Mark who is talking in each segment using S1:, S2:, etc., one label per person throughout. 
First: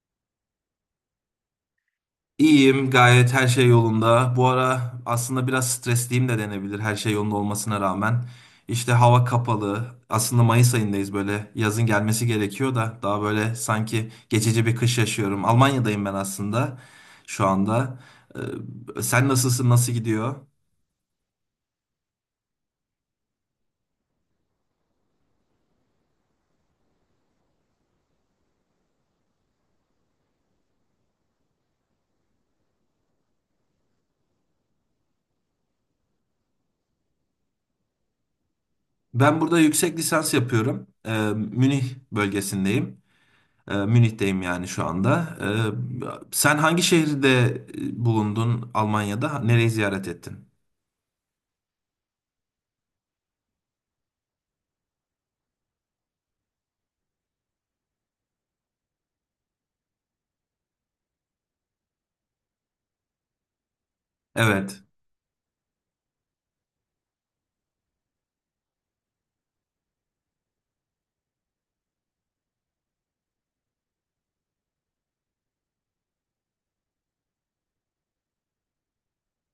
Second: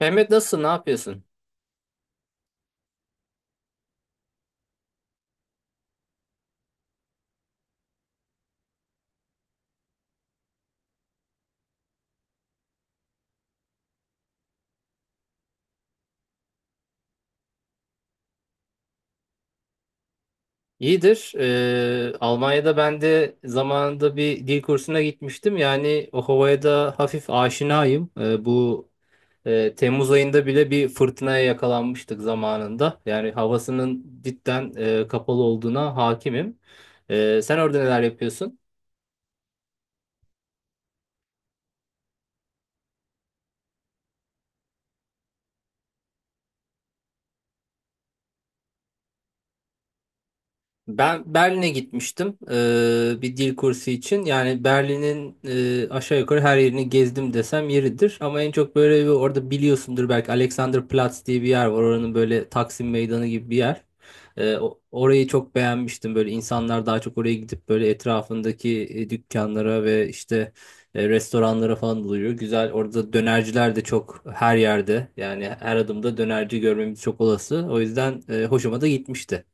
S1: Mehmet nasılsın? Ne yapıyorsun?
S2: İyiyim, gayet her şey yolunda. Bu ara aslında biraz stresliyim de denebilir her şey yolunda olmasına rağmen. İşte hava kapalı. Aslında Mayıs ayındayız böyle. Yazın gelmesi gerekiyor da daha böyle sanki geçici bir kış yaşıyorum. Almanya'dayım ben aslında şu anda. Sen nasılsın, nasıl gidiyor?
S1: İyidir. Almanya'da ben de zamanında bir dil kursuna gitmiştim. Yani o havaya da hafif aşinayım. Temmuz ayında bile bir fırtınaya yakalanmıştık zamanında. Yani havasının cidden kapalı olduğuna hakimim. Sen orada neler yapıyorsun?
S2: Ben burada yüksek lisans yapıyorum. Münih bölgesindeyim. Münih'teyim yani şu anda. Sen hangi şehirde bulundun Almanya'da? Nereyi ziyaret ettin?
S1: Ben Berlin'e gitmiştim bir dil kursu için. Yani Berlin'in aşağı yukarı her yerini gezdim desem yeridir. Ama en çok böyle bir orada biliyorsundur belki Alexanderplatz diye bir yer var. Oranın böyle Taksim Meydanı gibi bir yer.
S2: Evet.
S1: Orayı çok beğenmiştim. Böyle insanlar daha çok oraya gidip böyle etrafındaki dükkanlara ve işte restoranlara falan doluyor. Güzel. Orada dönerciler de çok her yerde. Yani her adımda dönerci görmemiz çok olası. O yüzden hoşuma da gitmişti.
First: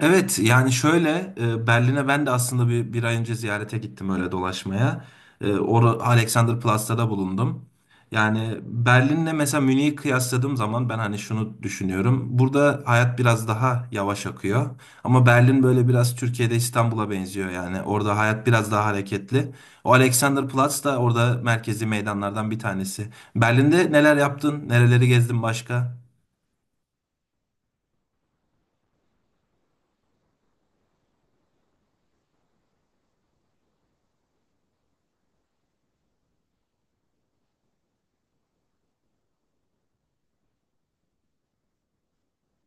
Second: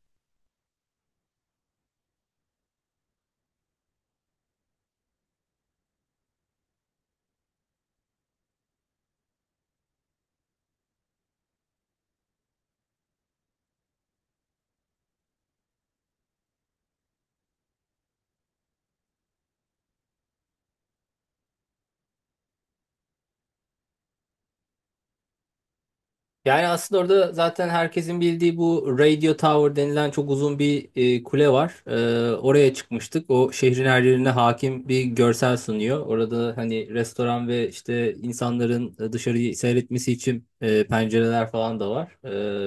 S2: Evet yani şöyle Berlin'e ben de aslında bir ay önce ziyarete gittim öyle dolaşmaya. E, Or Alexanderplatz'ta da bulundum. Yani Berlin'le mesela Münih'i kıyasladığım zaman ben hani şunu düşünüyorum. Burada hayat biraz daha yavaş akıyor. Ama Berlin böyle biraz Türkiye'de İstanbul'a benziyor yani. Orada hayat biraz daha hareketli. O Alexanderplatz da orada merkezi meydanlardan bir tanesi. Berlin'de neler yaptın? Nereleri gezdin başka?
S1: Yani aslında orada zaten herkesin bildiği bu Radio Tower denilen çok uzun bir kule var. Oraya çıkmıştık. O şehrin her yerine hakim bir görsel sunuyor. Orada hani restoran ve işte insanların dışarıyı seyretmesi için pencereler falan da var.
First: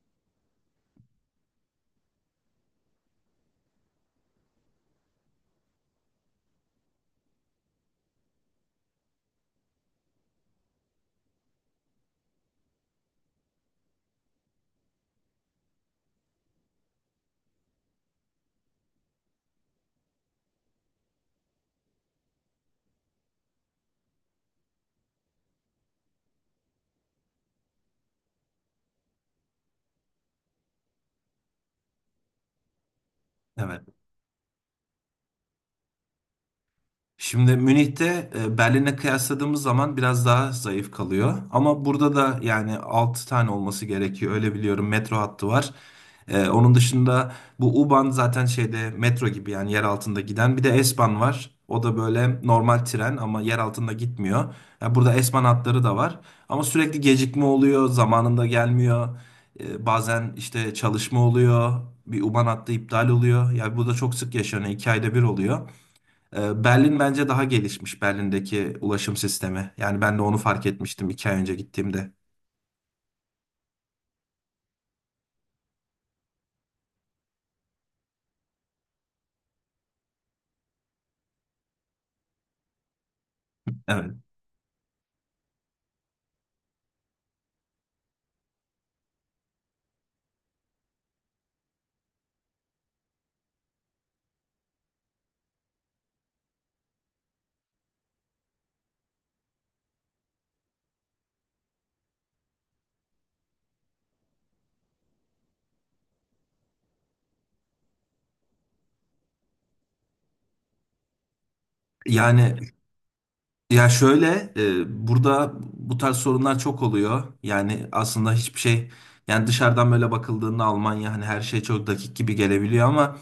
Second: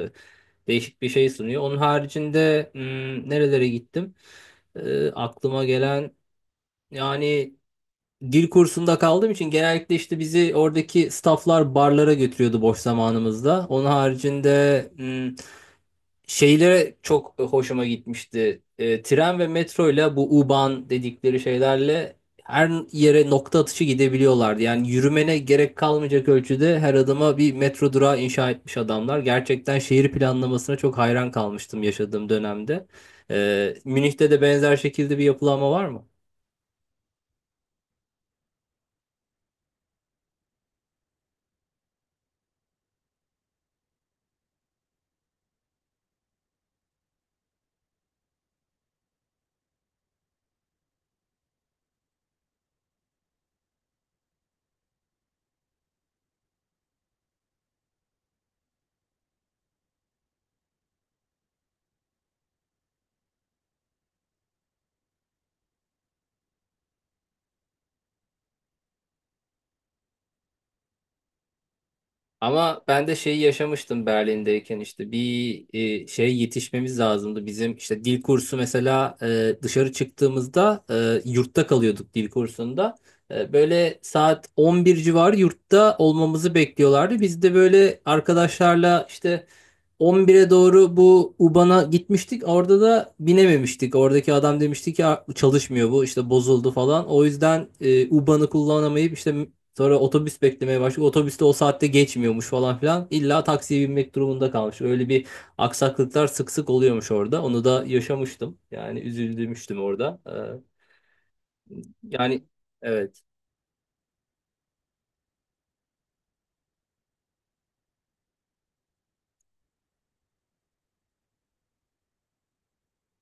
S1: E, Değişik bir şey sunuyor. Onun haricinde nerelere gittim? E, aklıma gelen yani Dil kursunda kaldığım için genellikle işte bizi oradaki stafflar barlara götürüyordu boş zamanımızda. Onun haricinde şeylere çok hoşuma gitmişti. Tren ve metroyla bu U-Bahn dedikleri şeylerle her yere nokta atışı gidebiliyorlardı. Yani yürümene gerek kalmayacak ölçüde her adıma bir metro durağı inşa etmiş adamlar. Gerçekten şehir planlamasına çok hayran kalmıştım yaşadığım dönemde.
S2: Evet.
S1: Münih'te de benzer şekilde bir yapılanma var mı?
S2: Şimdi Münih'te Berlin'e kıyasladığımız zaman biraz daha zayıf kalıyor. Ama burada da yani 6 tane olması gerekiyor. Öyle biliyorum metro hattı var. Onun dışında bu U-Bahn zaten şeyde metro gibi yani yer altında giden. Bir de S-Bahn var. O da böyle normal tren ama yer altında gitmiyor. Ya burada S-Bahn hatları da var. Ama sürekli gecikme oluyor. Zamanında gelmiyor. Bazen işte çalışma oluyor. Bir U-Bahn hattı iptal oluyor. Yani bu da çok sık yaşanıyor. 2 ayda bir oluyor. Berlin bence daha gelişmiş, Berlin'deki ulaşım sistemi. Yani ben de onu fark etmiştim 2 ay önce gittiğimde.
S1: Ama ben de şeyi yaşamıştım Berlin'deyken işte bir şey yetişmemiz lazımdı. Bizim işte dil kursu mesela dışarı çıktığımızda yurtta kalıyorduk dil kursunda. Böyle
S2: Evet.
S1: saat 11 civarı yurtta olmamızı bekliyorlardı. Biz de böyle arkadaşlarla işte 11'e doğru bu UBAN'a gitmiştik. Orada da binememiştik. Oradaki adam demişti ki "Aa, çalışmıyor bu işte bozuldu falan. O yüzden UBAN'ı kullanamayıp işte sonra otobüs beklemeye başladık. Otobüste o saatte geçmiyormuş falan filan. İlla taksiye binmek durumunda kalmış. Öyle bir aksaklıklar sık sık oluyormuş orada. Onu da yaşamıştım. Yani üzüldümüştüm orada. Ee, yani
S2: Yani
S1: evet.
S2: ya şöyle burada bu tarz sorunlar çok oluyor. Yani aslında hiçbir şey, yani dışarıdan böyle bakıldığında Almanya hani her şey çok dakik gibi gelebiliyor ama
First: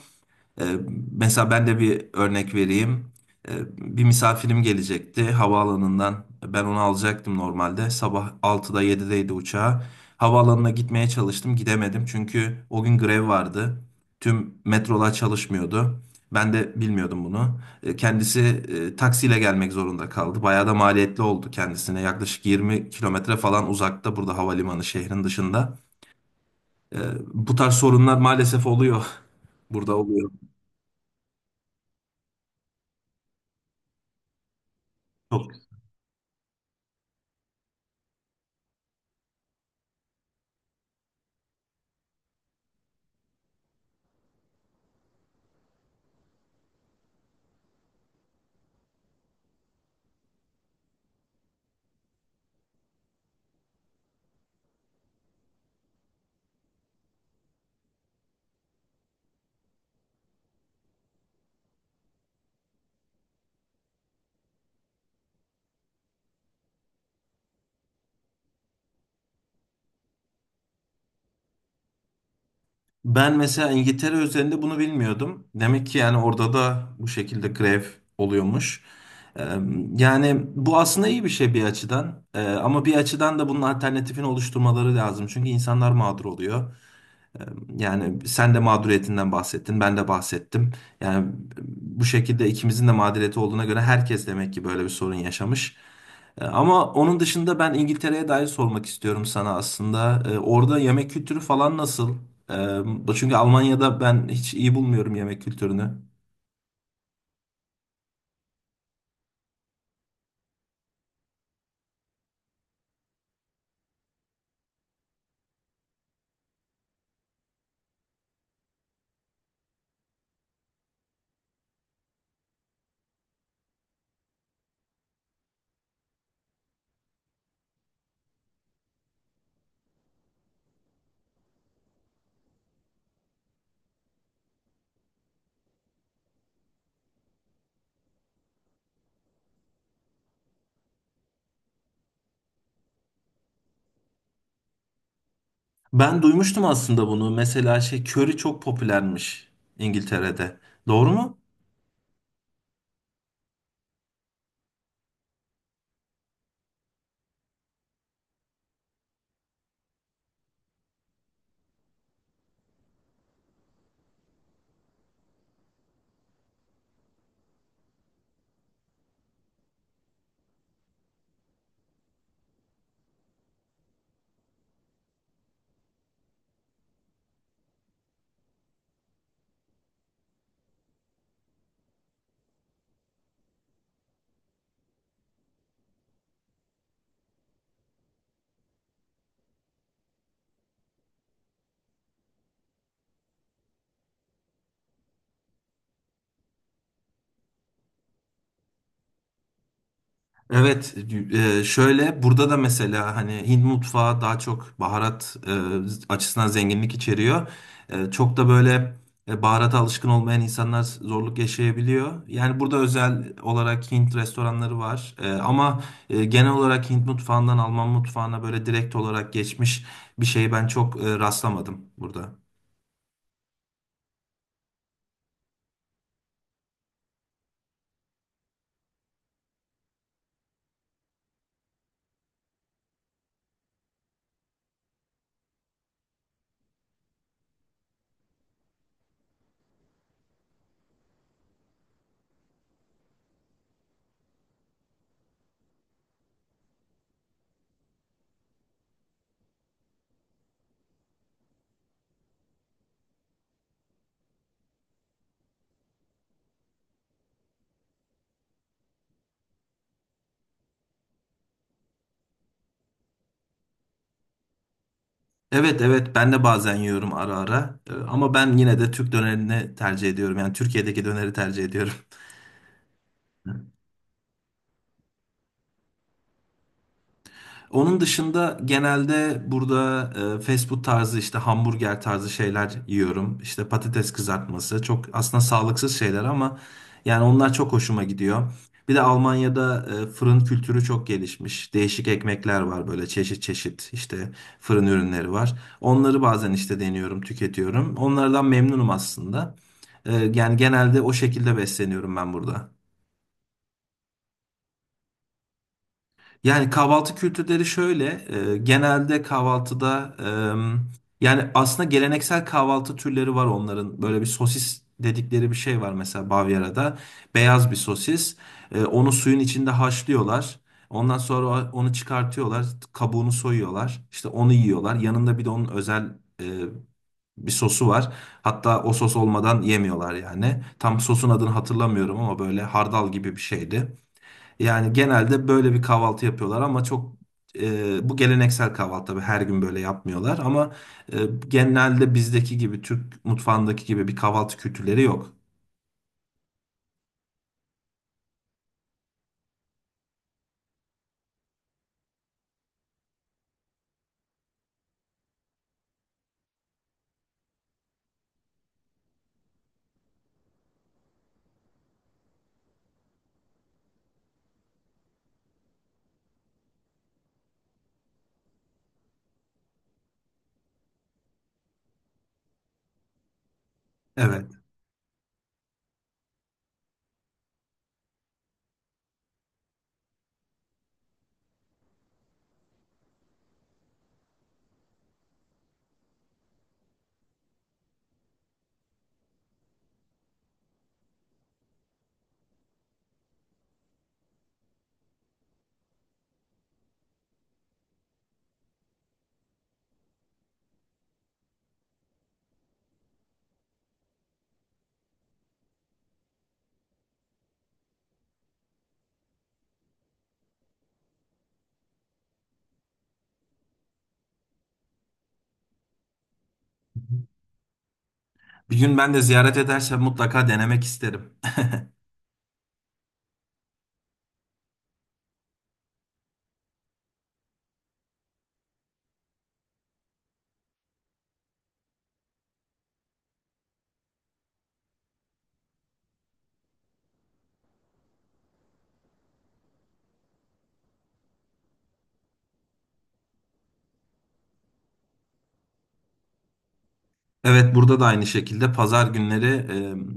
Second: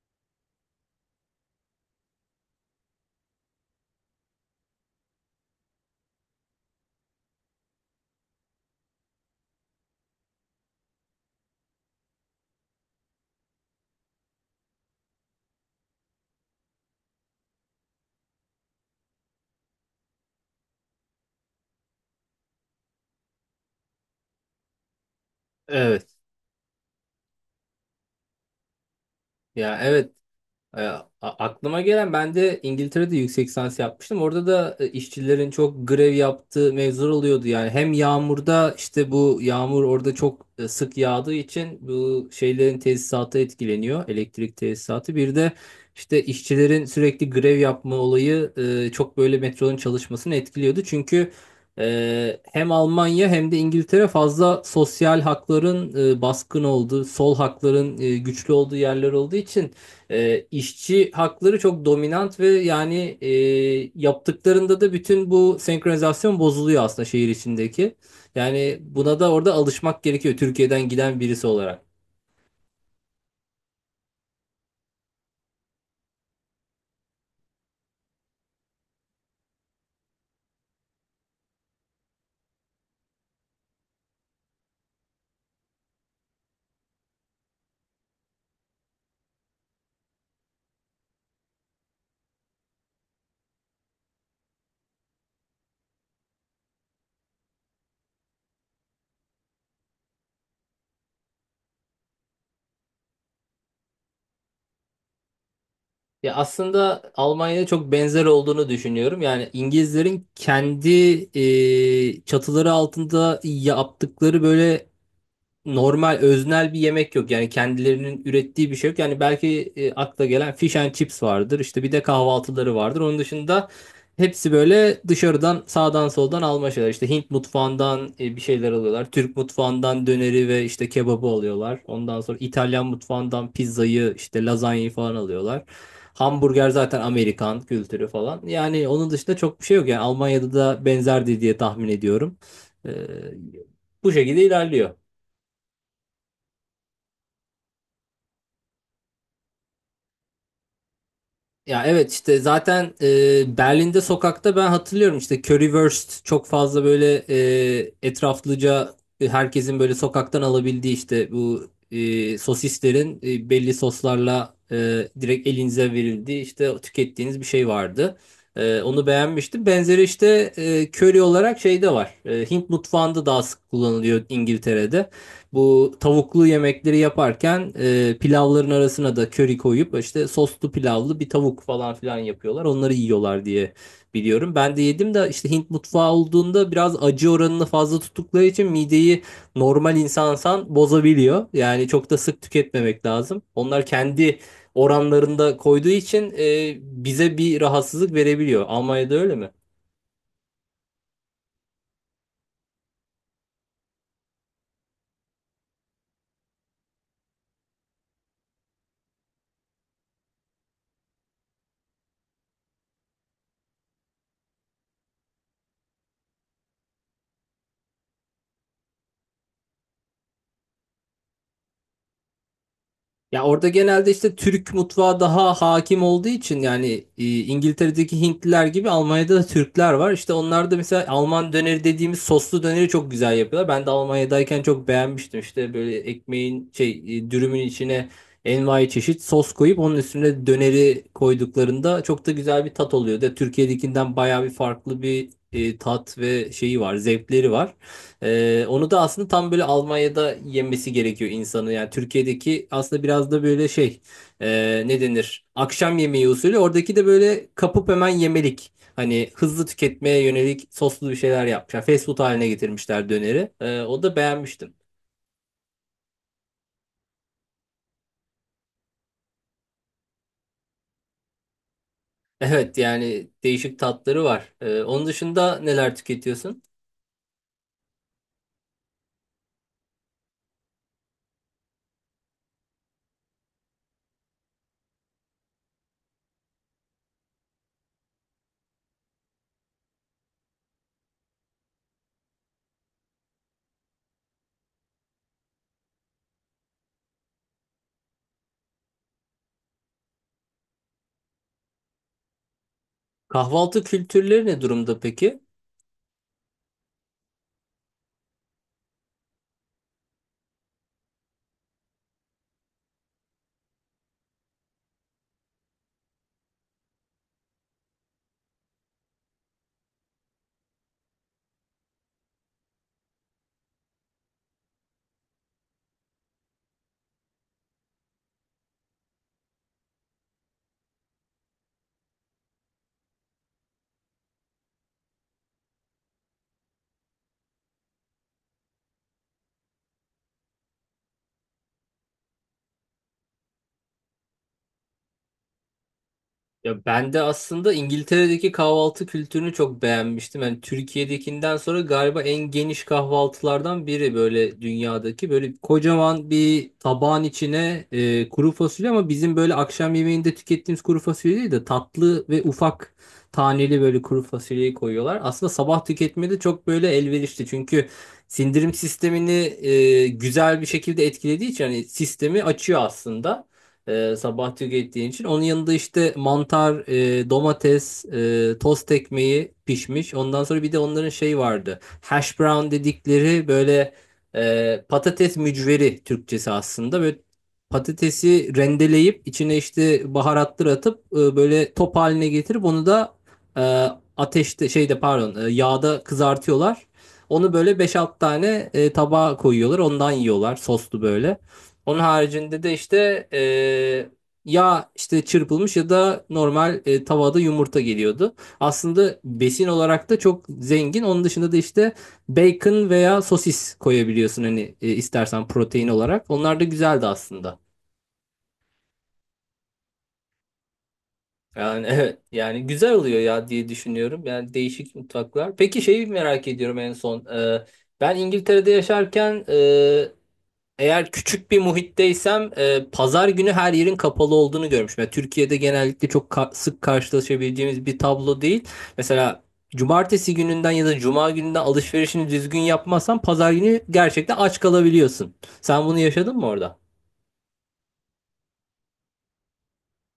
S2: Ee, mesela ben de bir örnek vereyim. Ee, Bir misafirim gelecekti havaalanından. Ben onu alacaktım normalde. Sabah 6'da 7'deydi uçağı. Havaalanına gitmeye çalıştım. Gidemedim çünkü o gün grev vardı. Tüm metrolar çalışmıyordu. Ben de bilmiyordum bunu. Kendisi taksiyle gelmek zorunda kaldı. Bayağı da maliyetli oldu kendisine. Yaklaşık 20 kilometre falan uzakta burada havalimanı, şehrin dışında.
S1: Evet.
S2: Ee, Bu tarz sorunlar maalesef oluyor.
S1: Ya
S2: Burada
S1: evet.
S2: oluyor.
S1: E, a- aklıma gelen Ben de İngiltere'de yüksek lisans yapmıştım. Orada da işçilerin çok grev yaptığı mevzular oluyordu. Yani hem yağmurda işte bu yağmur orada çok sık yağdığı için bu şeylerin tesisatı etkileniyor. Elektrik tesisatı. Bir de işte işçilerin sürekli grev yapma olayı çok böyle metronun çalışmasını etkiliyordu. Çünkü hem Almanya hem de İngiltere fazla sosyal hakların baskın olduğu, sol hakların güçlü olduğu yerler olduğu için işçi hakları çok dominant yaptıklarında da bütün bu senkronizasyon bozuluyor aslında şehir içindeki. Yani buna da orada alışmak gerekiyor Türkiye'den giden birisi olarak.
S2: Ben mesela İngiltere üzerinde bunu bilmiyordum. Demek ki yani orada da bu şekilde grev oluyormuş. Ee, Yani bu aslında iyi bir şey bir açıdan. Ama bir açıdan da bunun alternatifini oluşturmaları lazım. Çünkü insanlar mağdur oluyor. Yani sen de mağduriyetinden bahsettin, ben de bahsettim. Yani bu şekilde ikimizin de mağduriyeti olduğuna göre herkes demek ki böyle bir sorun yaşamış. Ama onun dışında ben İngiltere'ye dair sormak istiyorum sana aslında. Orada yemek kültürü falan nasıl? Çünkü Almanya'da ben hiç iyi bulmuyorum yemek kültürünü.
S1: Ya aslında Almanya'ya çok benzer olduğunu düşünüyorum. Yani İngilizlerin kendi çatıları altında yaptıkları böyle normal öznel bir yemek yok. Yani kendilerinin ürettiği bir şey yok. Yani belki akla gelen fish and chips vardır. İşte bir de kahvaltıları vardır. Onun dışında hepsi böyle dışarıdan sağdan soldan alma şeyler. İşte Hint mutfağından bir şeyler alıyorlar. Türk mutfağından döneri ve işte kebabı alıyorlar. Ondan sonra İtalyan mutfağından pizzayı, işte lazanyayı falan alıyorlar. Hamburger zaten Amerikan kültürü falan. Yani onun dışında çok bir şey yok. Yani Almanya'da da benzerdi diye tahmin ediyorum. Ee, Bu şekilde ilerliyor.
S2: Ben duymuştum aslında bunu. Mesela şey, köri çok popülermiş İngiltere'de. Doğru mu?
S1: Ya evet işte zaten Berlin'de sokakta ben hatırlıyorum işte Currywurst çok fazla böyle etraflıca herkesin böyle sokaktan alabildiği işte bu sosislerin belli soslarla direkt elinize verildiği işte tükettiğiniz bir şey vardı. Onu beğenmiştim. Benzeri işte curry olarak şeyde var. Hint mutfağında daha sık kullanılıyor İngiltere'de. Bu tavuklu yemekleri yaparken pilavların arasına da köri koyup işte soslu pilavlı bir tavuk falan filan yapıyorlar. Onları yiyorlar diye biliyorum. Ben de yedim de işte Hint mutfağı olduğunda biraz acı oranını fazla tuttukları için mideyi normal insansan bozabiliyor. Yani çok da sık tüketmemek lazım. Onlar kendi oranlarında koyduğu için bize bir rahatsızlık verebiliyor. Almanya'da öyle mi?
S2: Evet, şöyle burada da mesela hani Hint mutfağı daha çok baharat açısından zenginlik içeriyor. Çok da böyle baharata alışkın olmayan insanlar zorluk yaşayabiliyor. Yani burada özel olarak Hint restoranları var. Ama genel olarak Hint mutfağından Alman mutfağına böyle direkt olarak geçmiş bir şey ben çok rastlamadım burada.
S1: Ya orada genelde işte Türk mutfağı daha hakim olduğu için yani İngiltere'deki Hintliler gibi Almanya'da da Türkler var. İşte onlar da mesela Alman döneri dediğimiz soslu döneri çok güzel yapıyorlar. Ben de Almanya'dayken çok beğenmiştim. İşte böyle ekmeğin dürümün içine envai çeşit sos koyup onun üstüne döneri koyduklarında çok da güzel bir tat oluyor. De Türkiye'dekinden bayağı bir farklı bir tat ve şeyi var, zevkleri var. Onu da aslında tam böyle Almanya'da yemesi gerekiyor insanı. Yani Türkiye'deki aslında biraz da böyle ne denir? Akşam yemeği usulü. Oradaki de böyle kapıp hemen yemelik. Hani hızlı tüketmeye yönelik soslu bir şeyler yapmışlar. Fast food haline getirmişler döneri. O da beğenmiştim.
S2: Evet evet, ben de bazen yiyorum ara ara. Ama ben yine de Türk dönerini tercih ediyorum. Yani Türkiye'deki döneri tercih ediyorum.
S1: Evet yani değişik tatları var. Onun dışında neler tüketiyorsun?
S2: Onun dışında genelde burada fast food tarzı, işte hamburger tarzı şeyler yiyorum. İşte patates kızartması, çok aslında sağlıksız şeyler ama yani onlar çok hoşuma gidiyor. Bir de Almanya'da fırın kültürü çok gelişmiş. Değişik ekmekler var böyle çeşit çeşit, işte fırın ürünleri var. Onları bazen işte deniyorum, tüketiyorum. Onlardan memnunum aslında. Yani genelde o şekilde besleniyorum ben burada.
S1: Kahvaltı kültürleri ne durumda peki?
S2: Yani kahvaltı kültürleri şöyle, genelde kahvaltıda yani aslında geleneksel kahvaltı türleri var onların. Böyle bir sosis dedikleri bir şey var mesela Bavyera'da. Beyaz bir sosis. Onu suyun içinde haşlıyorlar. Ondan sonra onu çıkartıyorlar, kabuğunu soyuyorlar. İşte onu yiyorlar. Yanında bir de onun özel bir sosu var. Hatta o sos olmadan yemiyorlar yani. Tam sosun adını hatırlamıyorum ama böyle hardal gibi bir şeydi. Yani genelde böyle bir kahvaltı yapıyorlar ama çok bu geleneksel kahvaltı tabii her gün böyle yapmıyorlar ama e, genelde bizdeki gibi, Türk mutfağındaki gibi bir kahvaltı kültürleri yok.
S1: Ya ben de aslında İngiltere'deki kahvaltı kültürünü çok beğenmiştim. Yani Türkiye'dekinden sonra galiba en geniş kahvaltılardan biri böyle dünyadaki. Böyle kocaman bir tabağın içine kuru fasulye ama bizim böyle akşam yemeğinde tükettiğimiz kuru fasulye değil de tatlı ve ufak taneli böyle kuru fasulyeyi koyuyorlar. Aslında sabah tüketmede çok böyle elverişli. Çünkü sindirim sistemini güzel bir şekilde etkilediği için hani sistemi açıyor aslında
S2: Evet.
S1: sabah tükettiğin için. Onun yanında işte mantar, domates, tost ekmeği pişmiş. Ondan sonra bir de onların şey vardı. Hash brown dedikleri böyle patates mücveri Türkçesi aslında. Böyle patatesi rendeleyip içine işte baharatlar atıp böyle top haline getirip onu da e, ateşte şeyde pardon e, yağda kızartıyorlar. Onu böyle beş 6 tane tabağa koyuyorlar. Ondan yiyorlar soslu böyle. Onun haricinde de işte e, ya işte çırpılmış ya da normal tavada yumurta geliyordu. Aslında besin olarak da çok zengin. Onun dışında da işte bacon veya sosis koyabiliyorsun hani istersen protein olarak. Onlar da güzeldi aslında.
S2: Bir gün ben de ziyaret edersem mutlaka denemek isterim.
S1: Yani evet yani güzel oluyor ya diye düşünüyorum. Yani değişik mutfaklar. Peki şeyi merak ediyorum en son. Ben İngiltere'de yaşarken eğer küçük bir muhitteysem pazar günü her yerin kapalı olduğunu görmüşüm. Yani Türkiye'de genellikle çok sık karşılaşabileceğimiz bir tablo değil. Mesela cumartesi gününden ya da cuma gününden alışverişini düzgün yapmazsan pazar günü gerçekten aç kalabiliyorsun. Sen bunu yaşadın mı orada?
S2: Evet, burada da aynı şekilde pazar günleri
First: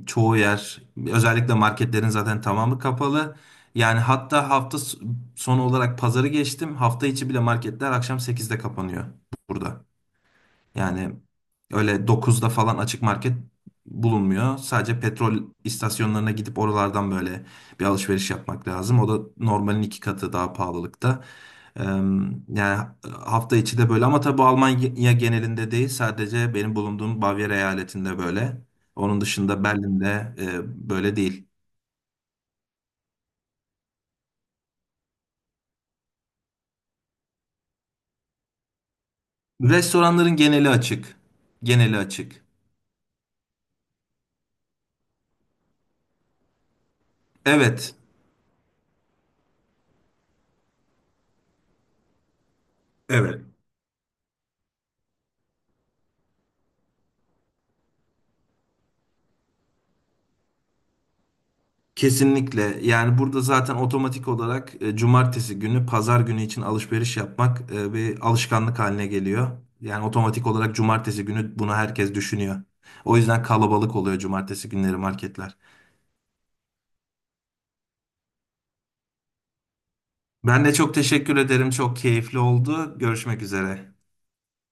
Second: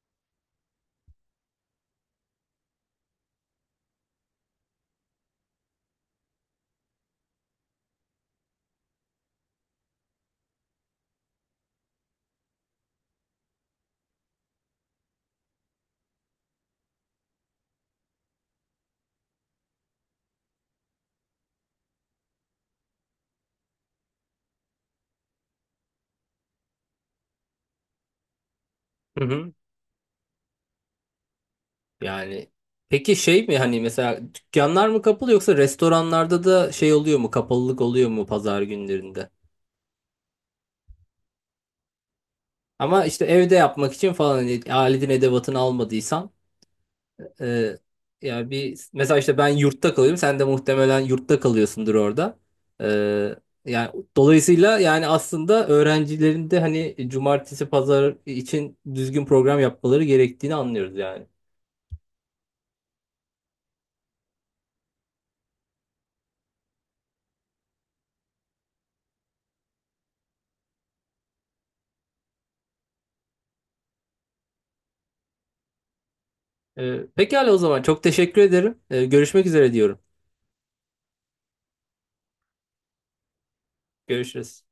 S2: çoğu yer, özellikle marketlerin zaten tamamı kapalı. Yani hatta hafta sonu olarak pazarı geçtim. Hafta içi bile marketler akşam 8'de kapanıyor burada. Yani öyle 9'da falan açık market bulunmuyor. Sadece petrol istasyonlarına gidip oralardan böyle bir alışveriş yapmak lazım. O da normalin iki katı daha pahalılıkta. Eee, Yani hafta içi de böyle ama tabii bu Almanya genelinde değil. Sadece benim bulunduğum Bavyera eyaletinde böyle. Onun
S1: Hı hı.
S2: dışında Berlin'de böyle değil.
S1: Yani peki şey mi hani mesela dükkanlar mı kapalı yoksa restoranlarda da şey oluyor mu, kapalılık oluyor mu pazar günlerinde?
S2: Restoranların geneli açık. Geneli açık.
S1: Ama işte evde yapmak için falan hani aletin edevatını almadıysan. Ee,
S2: Evet.
S1: Yani bir mesela işte ben yurtta kalıyorum. Sen de muhtemelen yurtta kalıyorsundur orada. Ee,
S2: Evet.
S1: Yani dolayısıyla yani aslında öğrencilerin de hani cumartesi pazar için düzgün program yapmaları gerektiğini anlıyoruz yani.
S2: Kesinlikle. Yani burada zaten otomatik olarak cumartesi günü, pazar günü için alışveriş yapmak bir alışkanlık haline geliyor. Yani otomatik olarak cumartesi günü bunu herkes düşünüyor. O yüzden kalabalık oluyor cumartesi günleri marketler.
S1: Pekala o zaman çok teşekkür ederim. Görüşmek üzere diyorum.
S2: Ben de çok teşekkür ederim. Çok keyifli oldu. Görüşmek üzere.
S1: Görüşürüz.